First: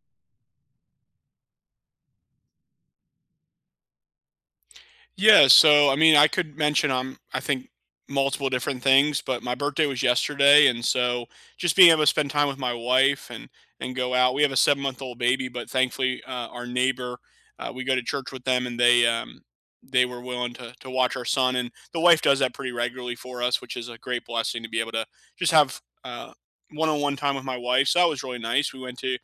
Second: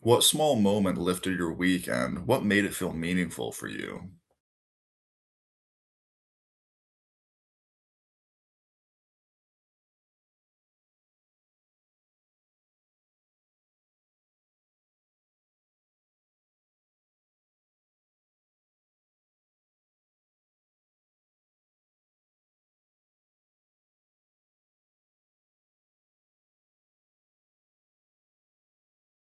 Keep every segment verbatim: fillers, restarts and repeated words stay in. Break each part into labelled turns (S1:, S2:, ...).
S1: What small moment lifted your weekend? What made it feel meaningful for you?
S2: Yeah, so I mean, I could mention um, I think multiple different things, but my birthday was yesterday, and so just being able to spend time with my wife and and go out. We have a seven month old baby, but thankfully, uh, our neighbor, uh, we go to church with them, and they um, they were willing to to watch our son, and the wife does that pretty regularly for us, which is a great blessing to be able to just have uh one on one time with my wife. So that was really nice. We went to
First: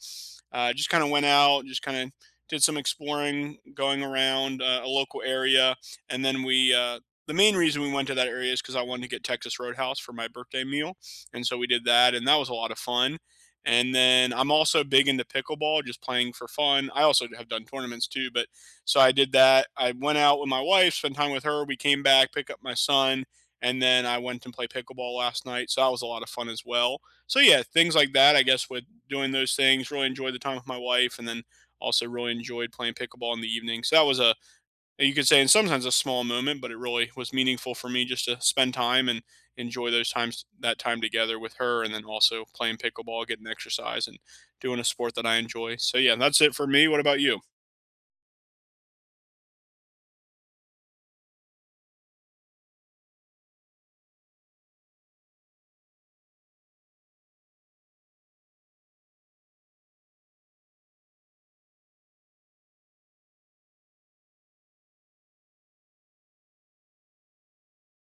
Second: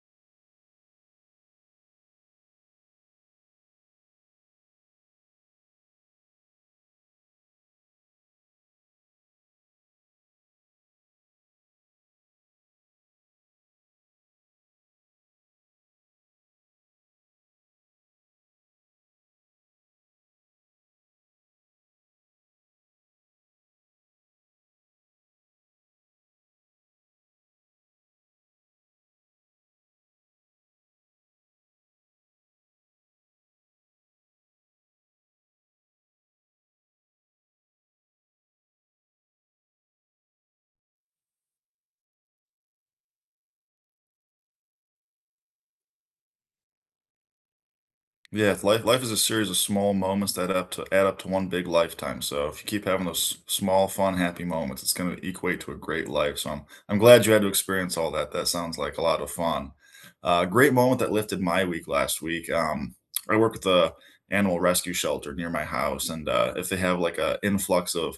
S2: uh, just kind of went out, just kind of did some exploring, going around uh, a local area, and then we. Uh, the main reason we went to that area is because I wanted to get Texas Roadhouse for my birthday meal, and so we did that, and that was a lot of fun. And then I'm also big into pickleball, just playing for fun. I also have done tournaments too, but so I did that. I went out with my wife, spent time with her. We came back, pick up my son, and then I went and played pickleball last night. So that was a lot of fun as well, so yeah, things like that. I guess with doing those things, really enjoyed the time with my wife, and then also really enjoyed playing pickleball in the evening. So that was a, you could say, in some sense a small moment, but it really was meaningful for me just to spend time and enjoy those times that time together with her, and then also playing pickleball, getting exercise, and doing a sport that I enjoy. So yeah, that's it for me. What about you?
S1: Yeah, life life is a series of small moments that up to add up to one big lifetime. So if you keep having those s- small, fun, happy moments, it's going to equate to a great life. So I'm I'm glad you had to experience all that. That sounds like a lot of fun. Uh, great moment that lifted my week last week. Um, I work with a animal rescue shelter near my house, and uh, if they have like a influx of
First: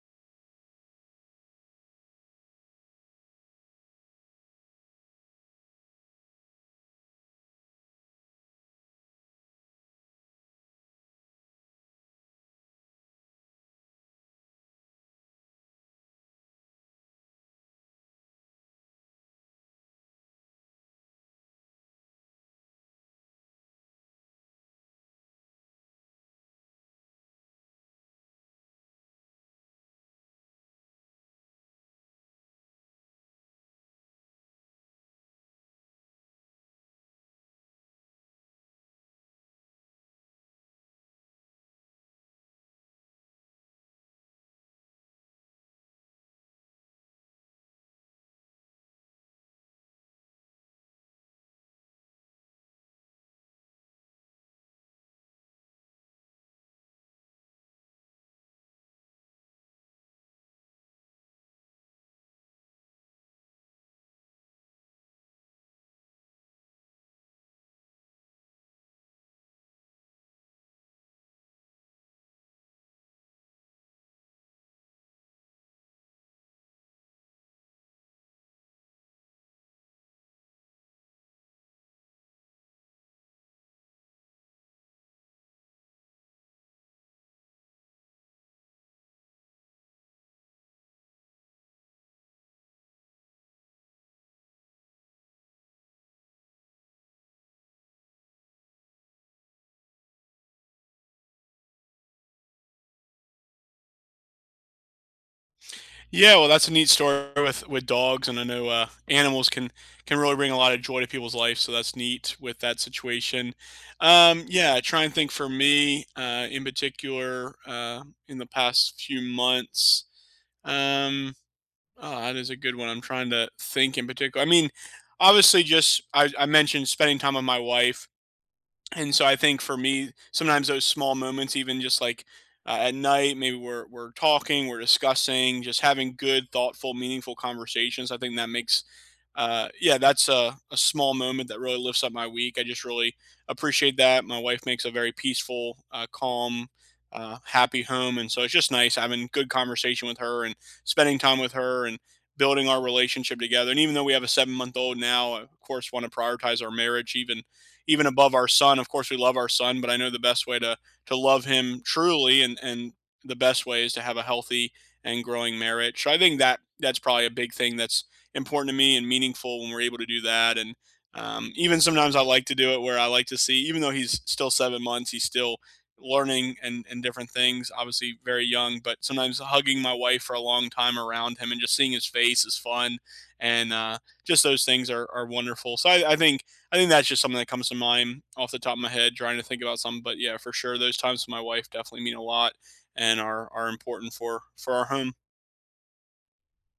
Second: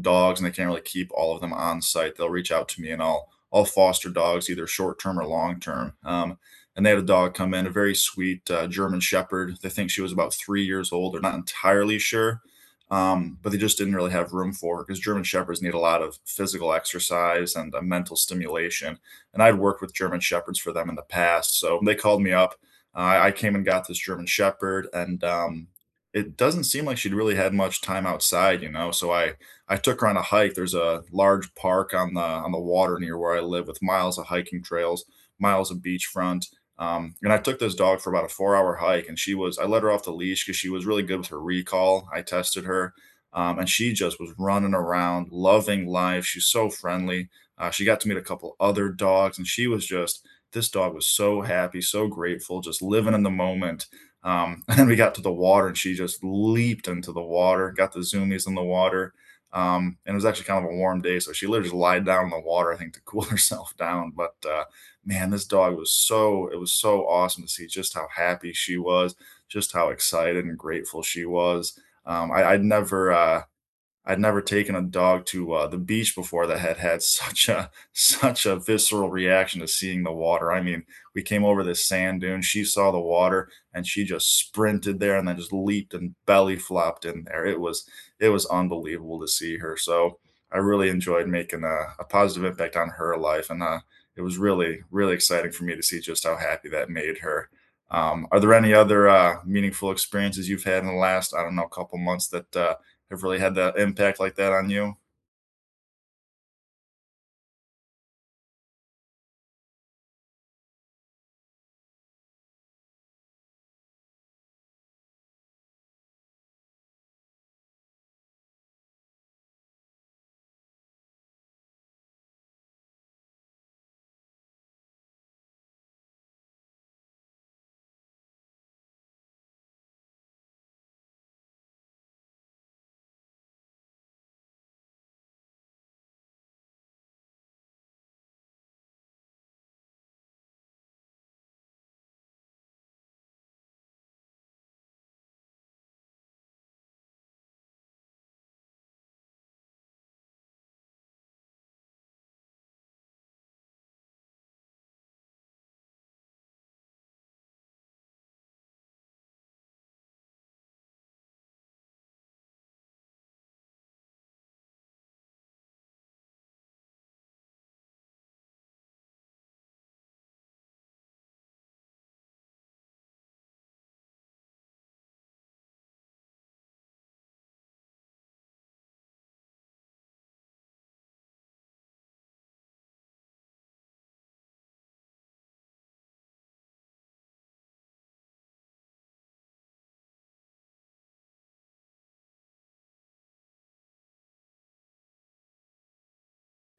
S1: dogs and they can't really keep all of them on site, they'll reach out to me and I'll I'll foster dogs either short term or long term. Um, and they had a dog come in, a very sweet uh, German Shepherd. They think she was about three years old. They're not entirely sure, um, but they just didn't really have room for her because German Shepherds need a lot of physical exercise and uh, mental stimulation. And I'd worked with German Shepherds for them in the past, so they called me up. Uh, I came and got this German Shepherd, and um, it doesn't seem like she'd really had much time outside, you know. So I I took her on a hike. There's a large park on the on the water near where I live with miles of hiking trails, miles of beachfront, um, and I took this dog for about a four hour hike, and she was, I let her off the leash because she was really good with her recall. I tested her, um, and she just was running around, loving life. She's so friendly. Uh, she got to meet a couple other dogs, and she was just, this dog was so happy, so grateful, just living in the moment. Um, and then we got to the water, and she just leaped into the water, got the zoomies in the water. Um, and it was actually kind of a warm day, so she literally just lied down in the water, I think, to cool herself down. But uh, man, this dog was so it was so awesome to see just how happy she was, just how excited and grateful she was. Um, I, I'd never uh, I'd never taken a dog to uh, the beach before that had had such a such a visceral reaction to seeing the water. I mean, we came over this sand dune. She saw the water and she just sprinted there and then just leaped and belly flopped in there. It was it was unbelievable to see her. So I really enjoyed making a, a positive impact on her life, and uh, it was really really exciting for me to see just how happy that made her. Um, are there any other uh, meaningful experiences you've had in the last, I don't know, couple months that uh, have really had that impact like that on you?
S2: Yeah, well, that's a neat story with with dogs, and I know uh, animals can can really bring a lot of joy to people's life. So that's neat with that situation. Um, yeah, I try and think for me uh, in particular uh, in the past few months. Um, oh, that is a good one. I'm trying to think in particular. I mean, obviously, just I, I mentioned spending time with my wife, and so I think for me, sometimes those small moments, even just like uh, at night, maybe we're we're talking, we're discussing, just having good, thoughtful, meaningful conversations. I think that makes uh, yeah, that's a, a small moment that really lifts up my week. I just really appreciate that. My wife makes a very peaceful, uh, calm, uh, happy home, and so it's just nice having good conversation with her and spending time with her and building our relationship together. And even though we have a seven month old now, I, of course, want to prioritize our marriage even even above our son. Of course, we love our son, but I know the best way to to love him truly and and the best way is to have a healthy and growing marriage. So I think that that's probably a big thing that's important to me and meaningful when we're able to do that. And um, even sometimes I like to do it where I like to see, even though he's still seven months, he's still learning and, and different things, obviously very young, but sometimes hugging my wife for a long time around him and just seeing his face is fun. And uh, just those things are, are wonderful. So I, I think, I think that's just something that comes to mind off the top of my head, trying to think about something, but yeah, for sure. Those times with my wife definitely mean a lot and are, are important for, for our home.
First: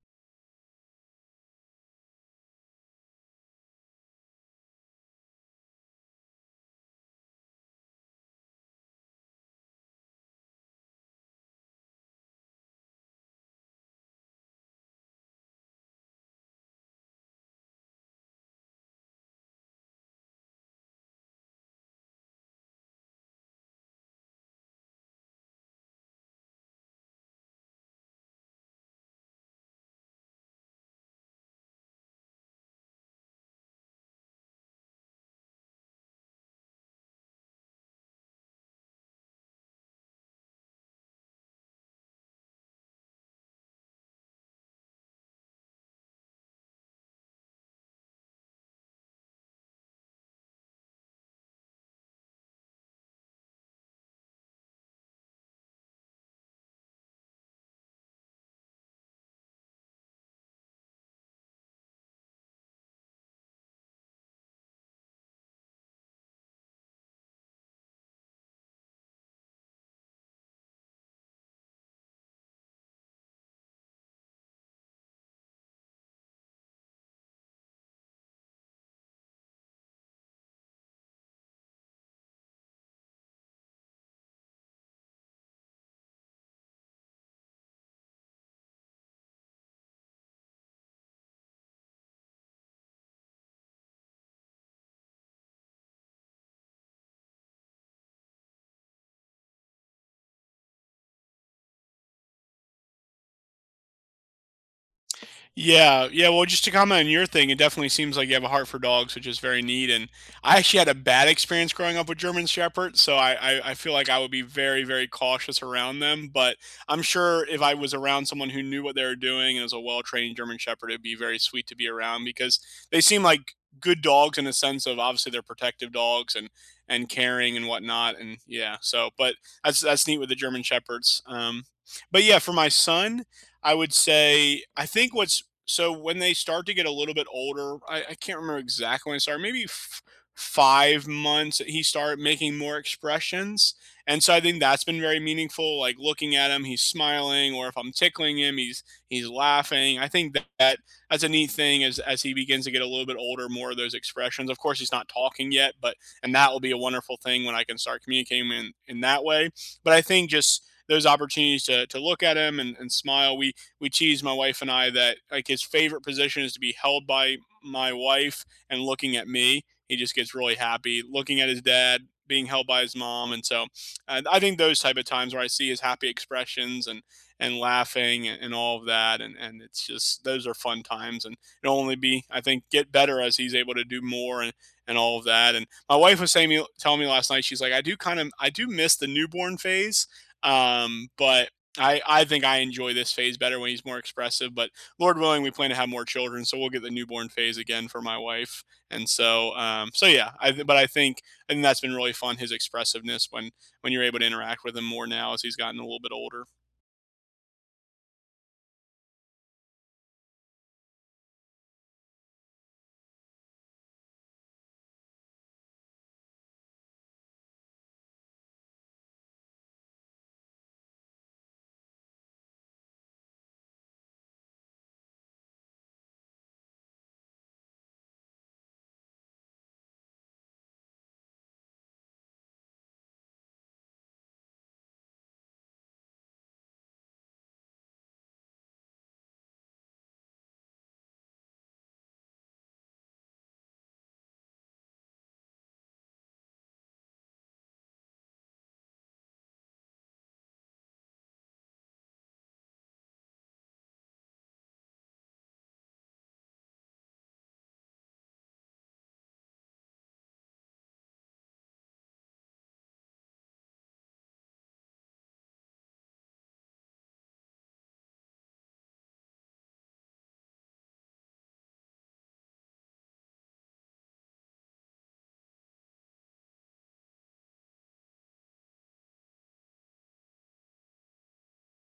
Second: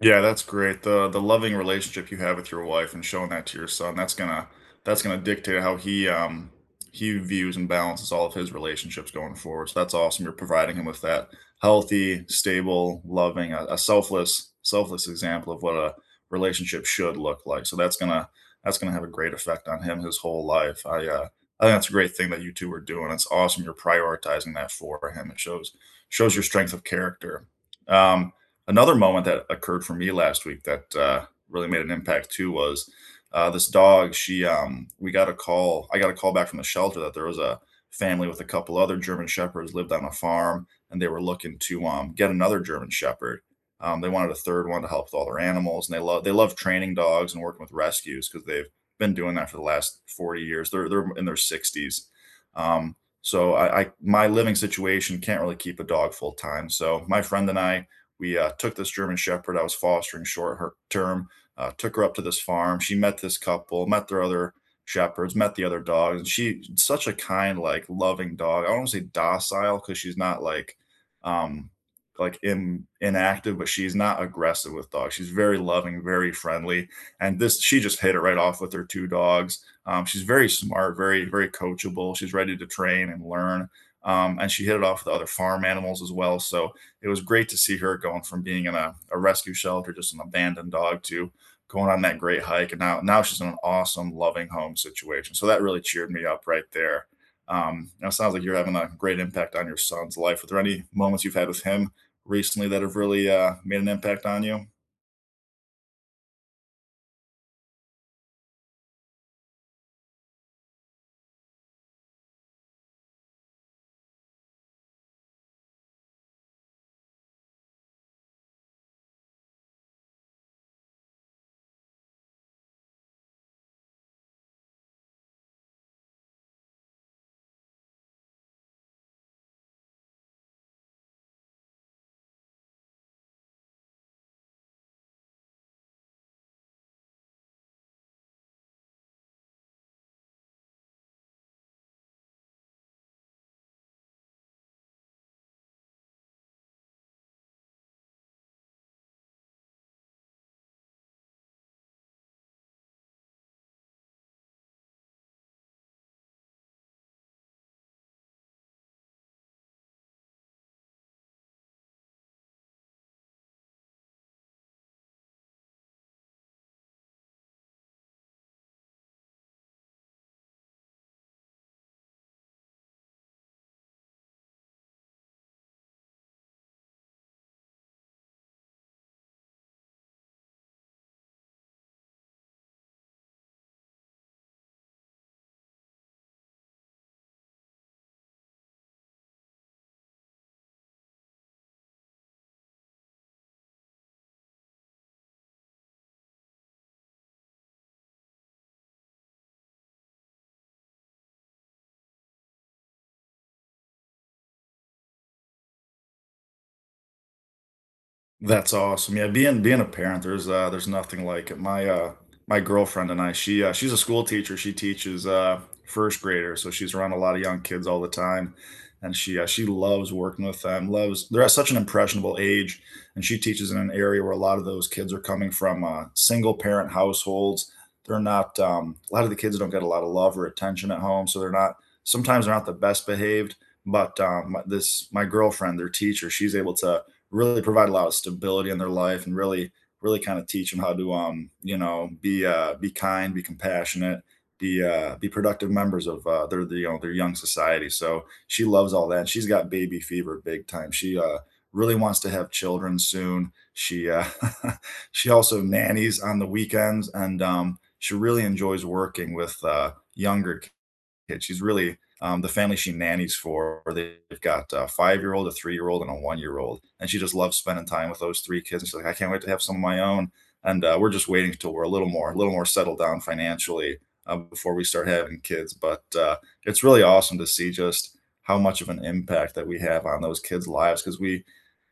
S1: Yeah, that's great. The the loving relationship you have with your wife and showing that to your son, that's gonna that's gonna dictate how he um he views and balances all of his relationships going forward. So that's awesome. You're providing him with that healthy, stable, loving, a, a selfless, selfless example of what a relationship should look like. So that's gonna that's gonna have a great effect on him his whole life. I uh I think that's a great thing that you two are doing. It's awesome you're prioritizing that for him. It shows shows your strength of character. Um Another moment that occurred for me last week that, uh, really made an impact too was, uh, this dog, she, um we got a call I got a call back from the shelter that there was a family with a couple other German Shepherds lived on a farm, and they were looking to, um, get another German Shepherd. Um, they wanted a third one to help with all their animals, and they love they love training dogs and working with rescues because 'cause they've been doing that for the last forty years. They're they're in their sixties. Um, so I I my living situation can't really keep a dog full-time, so my friend and I we uh, took this German Shepherd I was fostering short term, uh, took her up to this farm. She met this couple, met their other shepherds, met the other dogs, and she such a kind, like loving dog. I don't want to say docile because she's not like um like in, inactive, but she's not aggressive with dogs. She's very loving, very friendly, and this she just hit it right off with her two dogs. Um, she's very smart, very very coachable. She's ready to train and learn. Um, and she hit it off with other farm animals as well. So it was great to see her going from being in a, a rescue shelter, just an abandoned dog, to going on that great hike. And now, now she's in an awesome, loving home situation. So that really cheered me up right there. Um, now it sounds like you're having a great impact on your son's life. Were there any moments you've had with him recently that have really uh, made an impact on you?
S2: Yeah, yeah. Well, just to comment on your thing, it definitely seems like you have a heart for dogs, which is very neat. And I actually had a bad experience growing up with German Shepherds, so I, I, I feel like I would be very, very cautious around them. But I'm sure if I was around someone who knew what they were doing and was a well-trained German Shepherd, it'd be very sweet to be around because they seem like good dogs in a sense of obviously they're protective dogs and and caring and whatnot. And yeah, so but that's that's neat with the German Shepherds. Um, but yeah, for my son. I would say I think what's so when they start to get a little bit older, I, I can't remember exactly when it started. Maybe f- five months he started making more expressions, and so I think that's been very meaningful. Like looking at him, he's smiling, or if I'm tickling him, he's he's laughing. I think that, that that's a neat thing as as he begins to get a little bit older, more of those expressions. Of course, he's not talking yet, but and that will be a wonderful thing when I can start communicating in in that way. But I think just those opportunities to, to look at him and, and smile. We we tease my wife and I that like his favorite position is to be held by my wife and looking at me. He just gets really happy looking at his dad being held by his mom, and so uh, I think those type of times where I see his happy expressions and and laughing and, and all of that, and and it's just those are fun times, and it'll only be I think get better as he's able to do more and and all of that. And my wife was saying, me telling me last night, she's like, I do kind of, I do miss the newborn phase, um, but I, I think I enjoy this phase better when he's more expressive, but Lord willing, we plan to have more children, so we'll get the newborn phase again for my wife, and so um, so yeah. I but I think I think that's been really fun, his expressiveness, when when you're able to interact with him more now as he's gotten a little bit older.
S1: That's awesome. Yeah, being being a parent, there's uh there's nothing like it. My uh my girlfriend and I, she uh, she's a school teacher. She teaches uh first grader, so she's around a lot of young kids all the time. And she uh, she loves working with them. Loves they're at such an impressionable age, and she teaches in an area where a lot of those kids are coming from uh, single parent households. They're not um, a lot of the kids don't get a lot of love or attention at home, so they're not sometimes they're not the best behaved. But um, my- this my girlfriend, their teacher, she's able to really provide a lot of stability in their life and really really kind of teach them how to um you know, be uh be kind, be compassionate, be uh be productive members of uh their the, you know, their young society. So she loves all that. She's got baby fever big time. She uh Really wants to have children soon. She uh She also nannies on the weekends, and um she really enjoys working with uh younger kid. She's really um, the family she nannies for. They've got a five year old, a three year old, and a one year old, and she just loves spending time with those three kids. And she's like, I can't wait to have some of my own. And uh, we're just waiting until we're a little more, a little more settled down financially uh, before we start having kids. But uh, it's really awesome to see just how much of an impact that we have on those kids' lives, because we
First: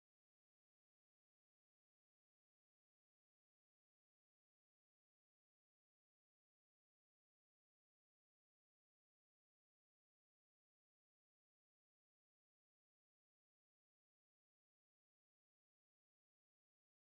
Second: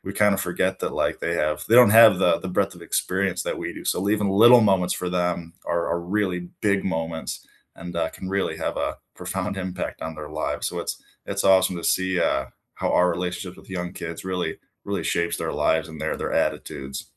S1: we kind of forget that like they have they don't have the the breadth of experience that we do. So even little moments for them are, are really big moments, and uh, can really have a profound impact on their lives. So it's it's awesome to see uh, how our relationships with young kids really really shapes their lives and their their attitudes.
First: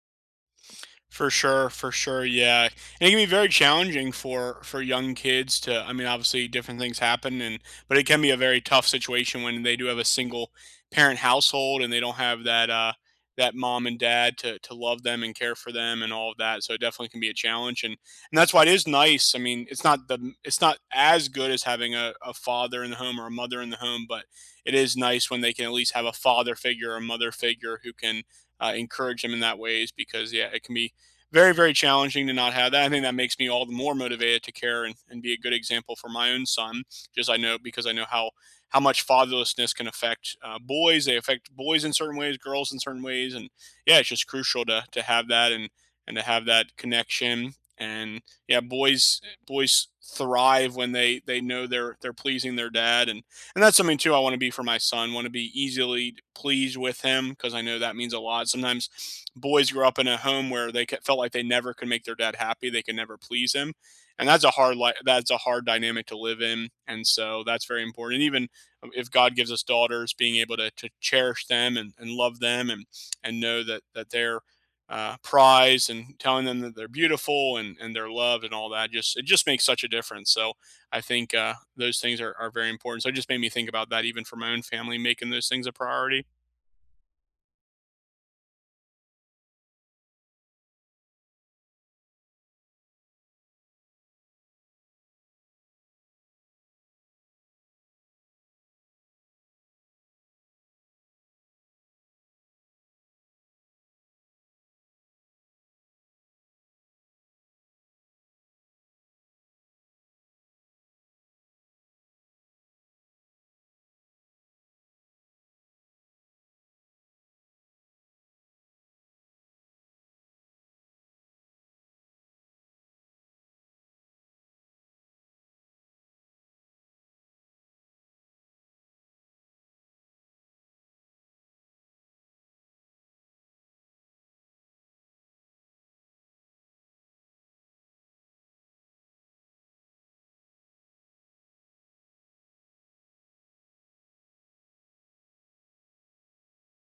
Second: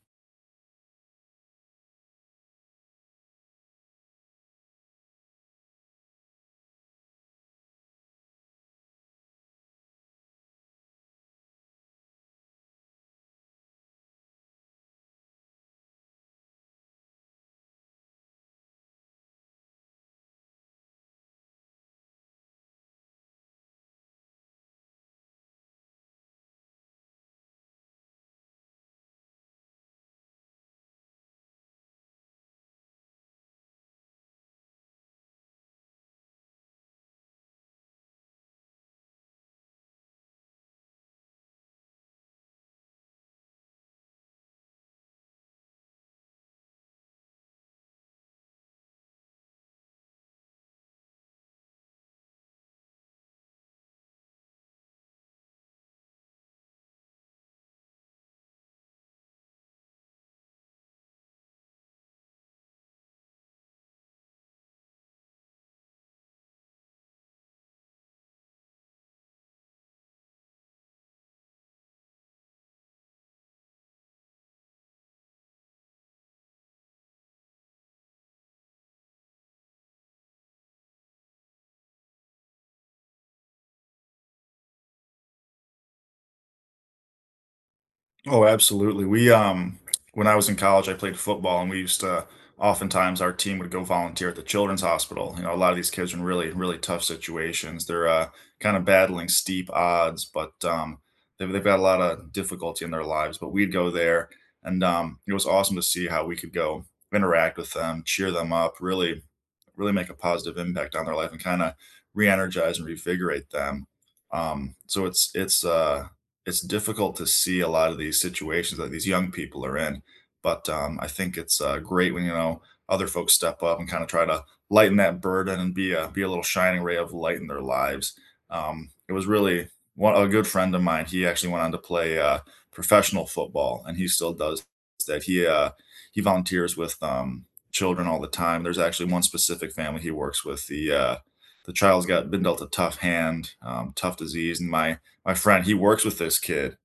S2: For sure, for sure, yeah, and it can be very challenging for for young kids to, I mean, obviously, different things happen and but it can be a very tough situation when they do have a single parent household and they don't have that, uh, that mom and dad to to love them and care for them and all of that, so it definitely can be a challenge, and and that's why it is nice, I mean, it's not the it's not as good as having a a father in the home or a mother in the home, but it is nice when they can at least have a father figure or a mother figure who can, uh, encourage them in that ways because, yeah, it can be very, very challenging to not have that. I think that makes me all the more motivated to care and, and be a good example for my own son. Just I know because I know how how much fatherlessness can affect uh, boys. They affect boys in certain ways, girls in certain ways, and yeah, it's just crucial to to have that and and to have that connection. And yeah, boys boys thrive when they they know they're they're pleasing their dad, and and that's something too I want to be for my son. Want to be easily pleased with him because I know that means a lot. Sometimes boys grow up in a home where they felt like they never could make their dad happy. They could never please him, and that's a hard li- that's a hard dynamic to live in. And so that's very important. And even if God gives us daughters, being able to to cherish them and, and love them and and know that that they're uh, prize and telling them that they're beautiful and, and they're loved and all that, just it just makes such a difference, so I think uh, those things are, are very important. So it just made me think about that even for my own family, making those things a priority.
S1: Oh, absolutely. We um When I was in college, I played football, and we used to oftentimes our team would go volunteer at the children's hospital. You know, a lot of these kids are in really, really tough situations. They're uh kind of battling steep odds, but um they've they've got a lot of difficulty in their lives. But we'd go there, and um it was awesome to see how we could go interact with them, cheer them up, really, really make a positive impact on their life and kind of re-energize and revigorate them. Um so it's it's uh it's difficult to see a lot of these situations that these young people are in. But um, I think it's uh, great when you know other folks step up and kind of try to lighten that burden and be a be a little shining ray of light in their lives. Um, it was really one A good friend of mine. He actually went on to play uh, professional football, and he still does that. He uh, he volunteers with um, children all the time. There's actually one specific family he works with. The uh, the child's got been dealt a tough hand, um, tough disease, and my my friend, he works with this kid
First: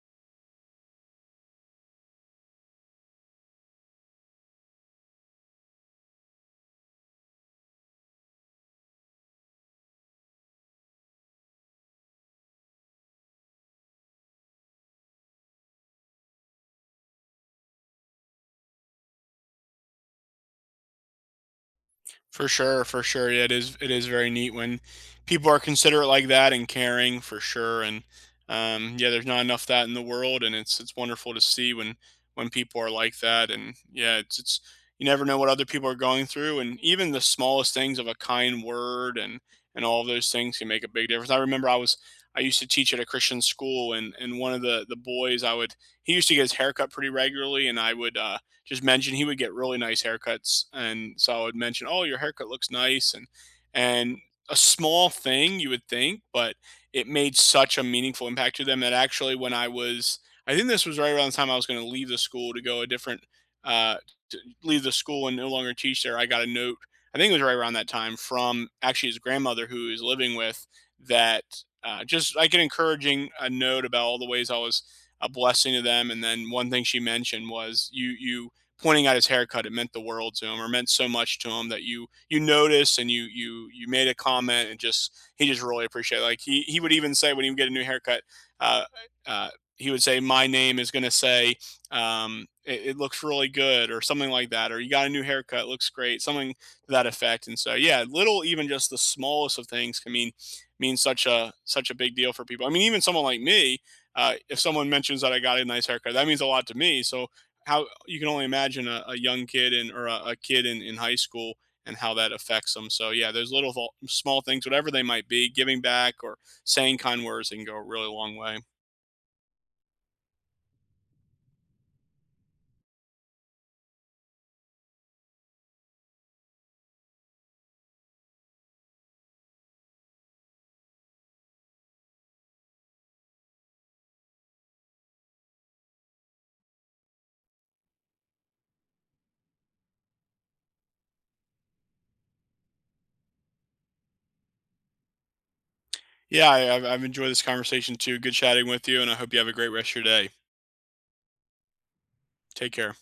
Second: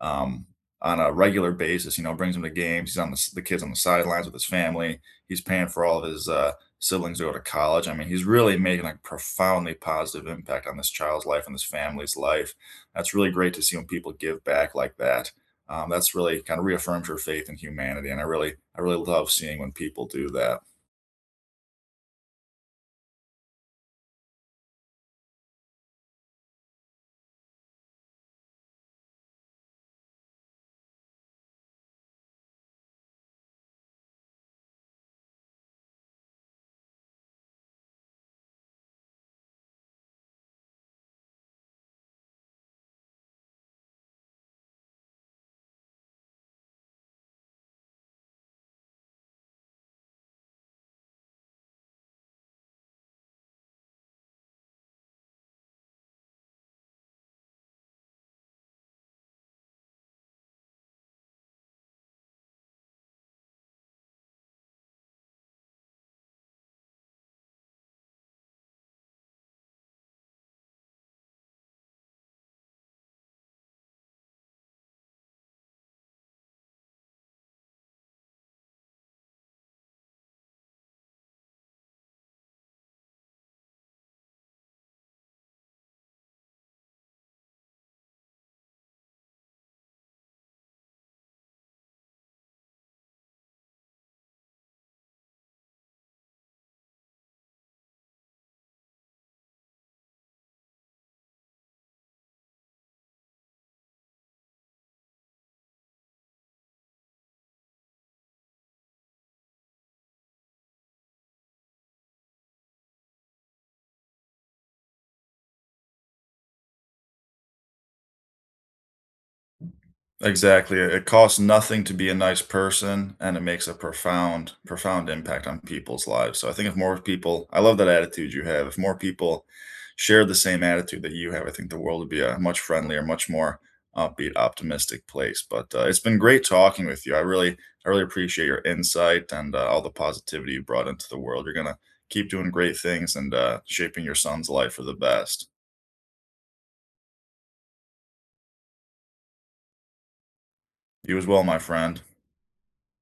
S1: um, on a regular basis. You know, brings him to games. He's on the, the kids on the sidelines with his family. He's paying for all of his uh, siblings to go to college. I mean, he's really making a profoundly positive impact on this child's life and this family's life. That's really great to see when people give back like that. Um, that's really kind of reaffirms your faith in humanity, and I really, I really love seeing when people do that.
S2: For sure, for sure. Yeah, it is it is very neat when people are considerate like that and caring for sure. And um, yeah, there's not enough of that in the world, and it's it's wonderful to see when when people are like that. And yeah, it's it's you never know what other people are going through, and even the smallest things of a kind word and and all of those things can make a big difference. I remember I was I used to teach at a Christian school, and and one of the the boys I would he used to get his haircut pretty regularly, and I would uh, just mentioned, he would get really nice haircuts, and so I would mention, "Oh, your haircut looks nice," and and a small thing you would think, but it made such a meaningful impact to them that actually when I was, I think this was right around the time I was going to leave the school to go a different, uh, to leave the school and no longer teach there. I got a note. I think it was right around that time from actually his grandmother who he was living with that uh, just like an encouraging a note about all the ways I was a blessing to them. And then one thing she mentioned was you you pointing out his haircut, it meant the world to him or meant so much to him that you you notice and you you you made a comment, and just he just really appreciated it. Like he he would even say when he would get a new haircut, uh, uh, he would say my name is going to say, um, it, it looks really good or something like that, or you got a new haircut, looks great, something to that effect. And so yeah, little, even just the smallest of things can mean mean such a such a big deal for people. I mean, even someone like me, uh, if someone mentions that I got a nice haircut, that means a lot to me. So how you can only imagine a, a young kid and or a, a kid in, in high school and how that affects them. So yeah, those little vol- small things, whatever they might be, giving back or saying kind words, they can go a really long way.
S1: Exactly. It it costs nothing to be a nice person, and it makes a profound, profound impact on people's lives. So I think if more people I love that attitude you have. If more people share the same attitude that you have, I think the world would be a much friendlier, much more upbeat, optimistic place. But uh, it's been great talking with you. I really, I really appreciate your insight, and uh, all the positivity you brought into the world. You're gonna Keep doing great things, and uh, shaping your son's life for the best.
S2: Yeah, I, I've, I've enjoyed this conversation too. Good chatting with you, and I hope you have a great rest of your day.
S1: You as well, my friend.
S2: Take care.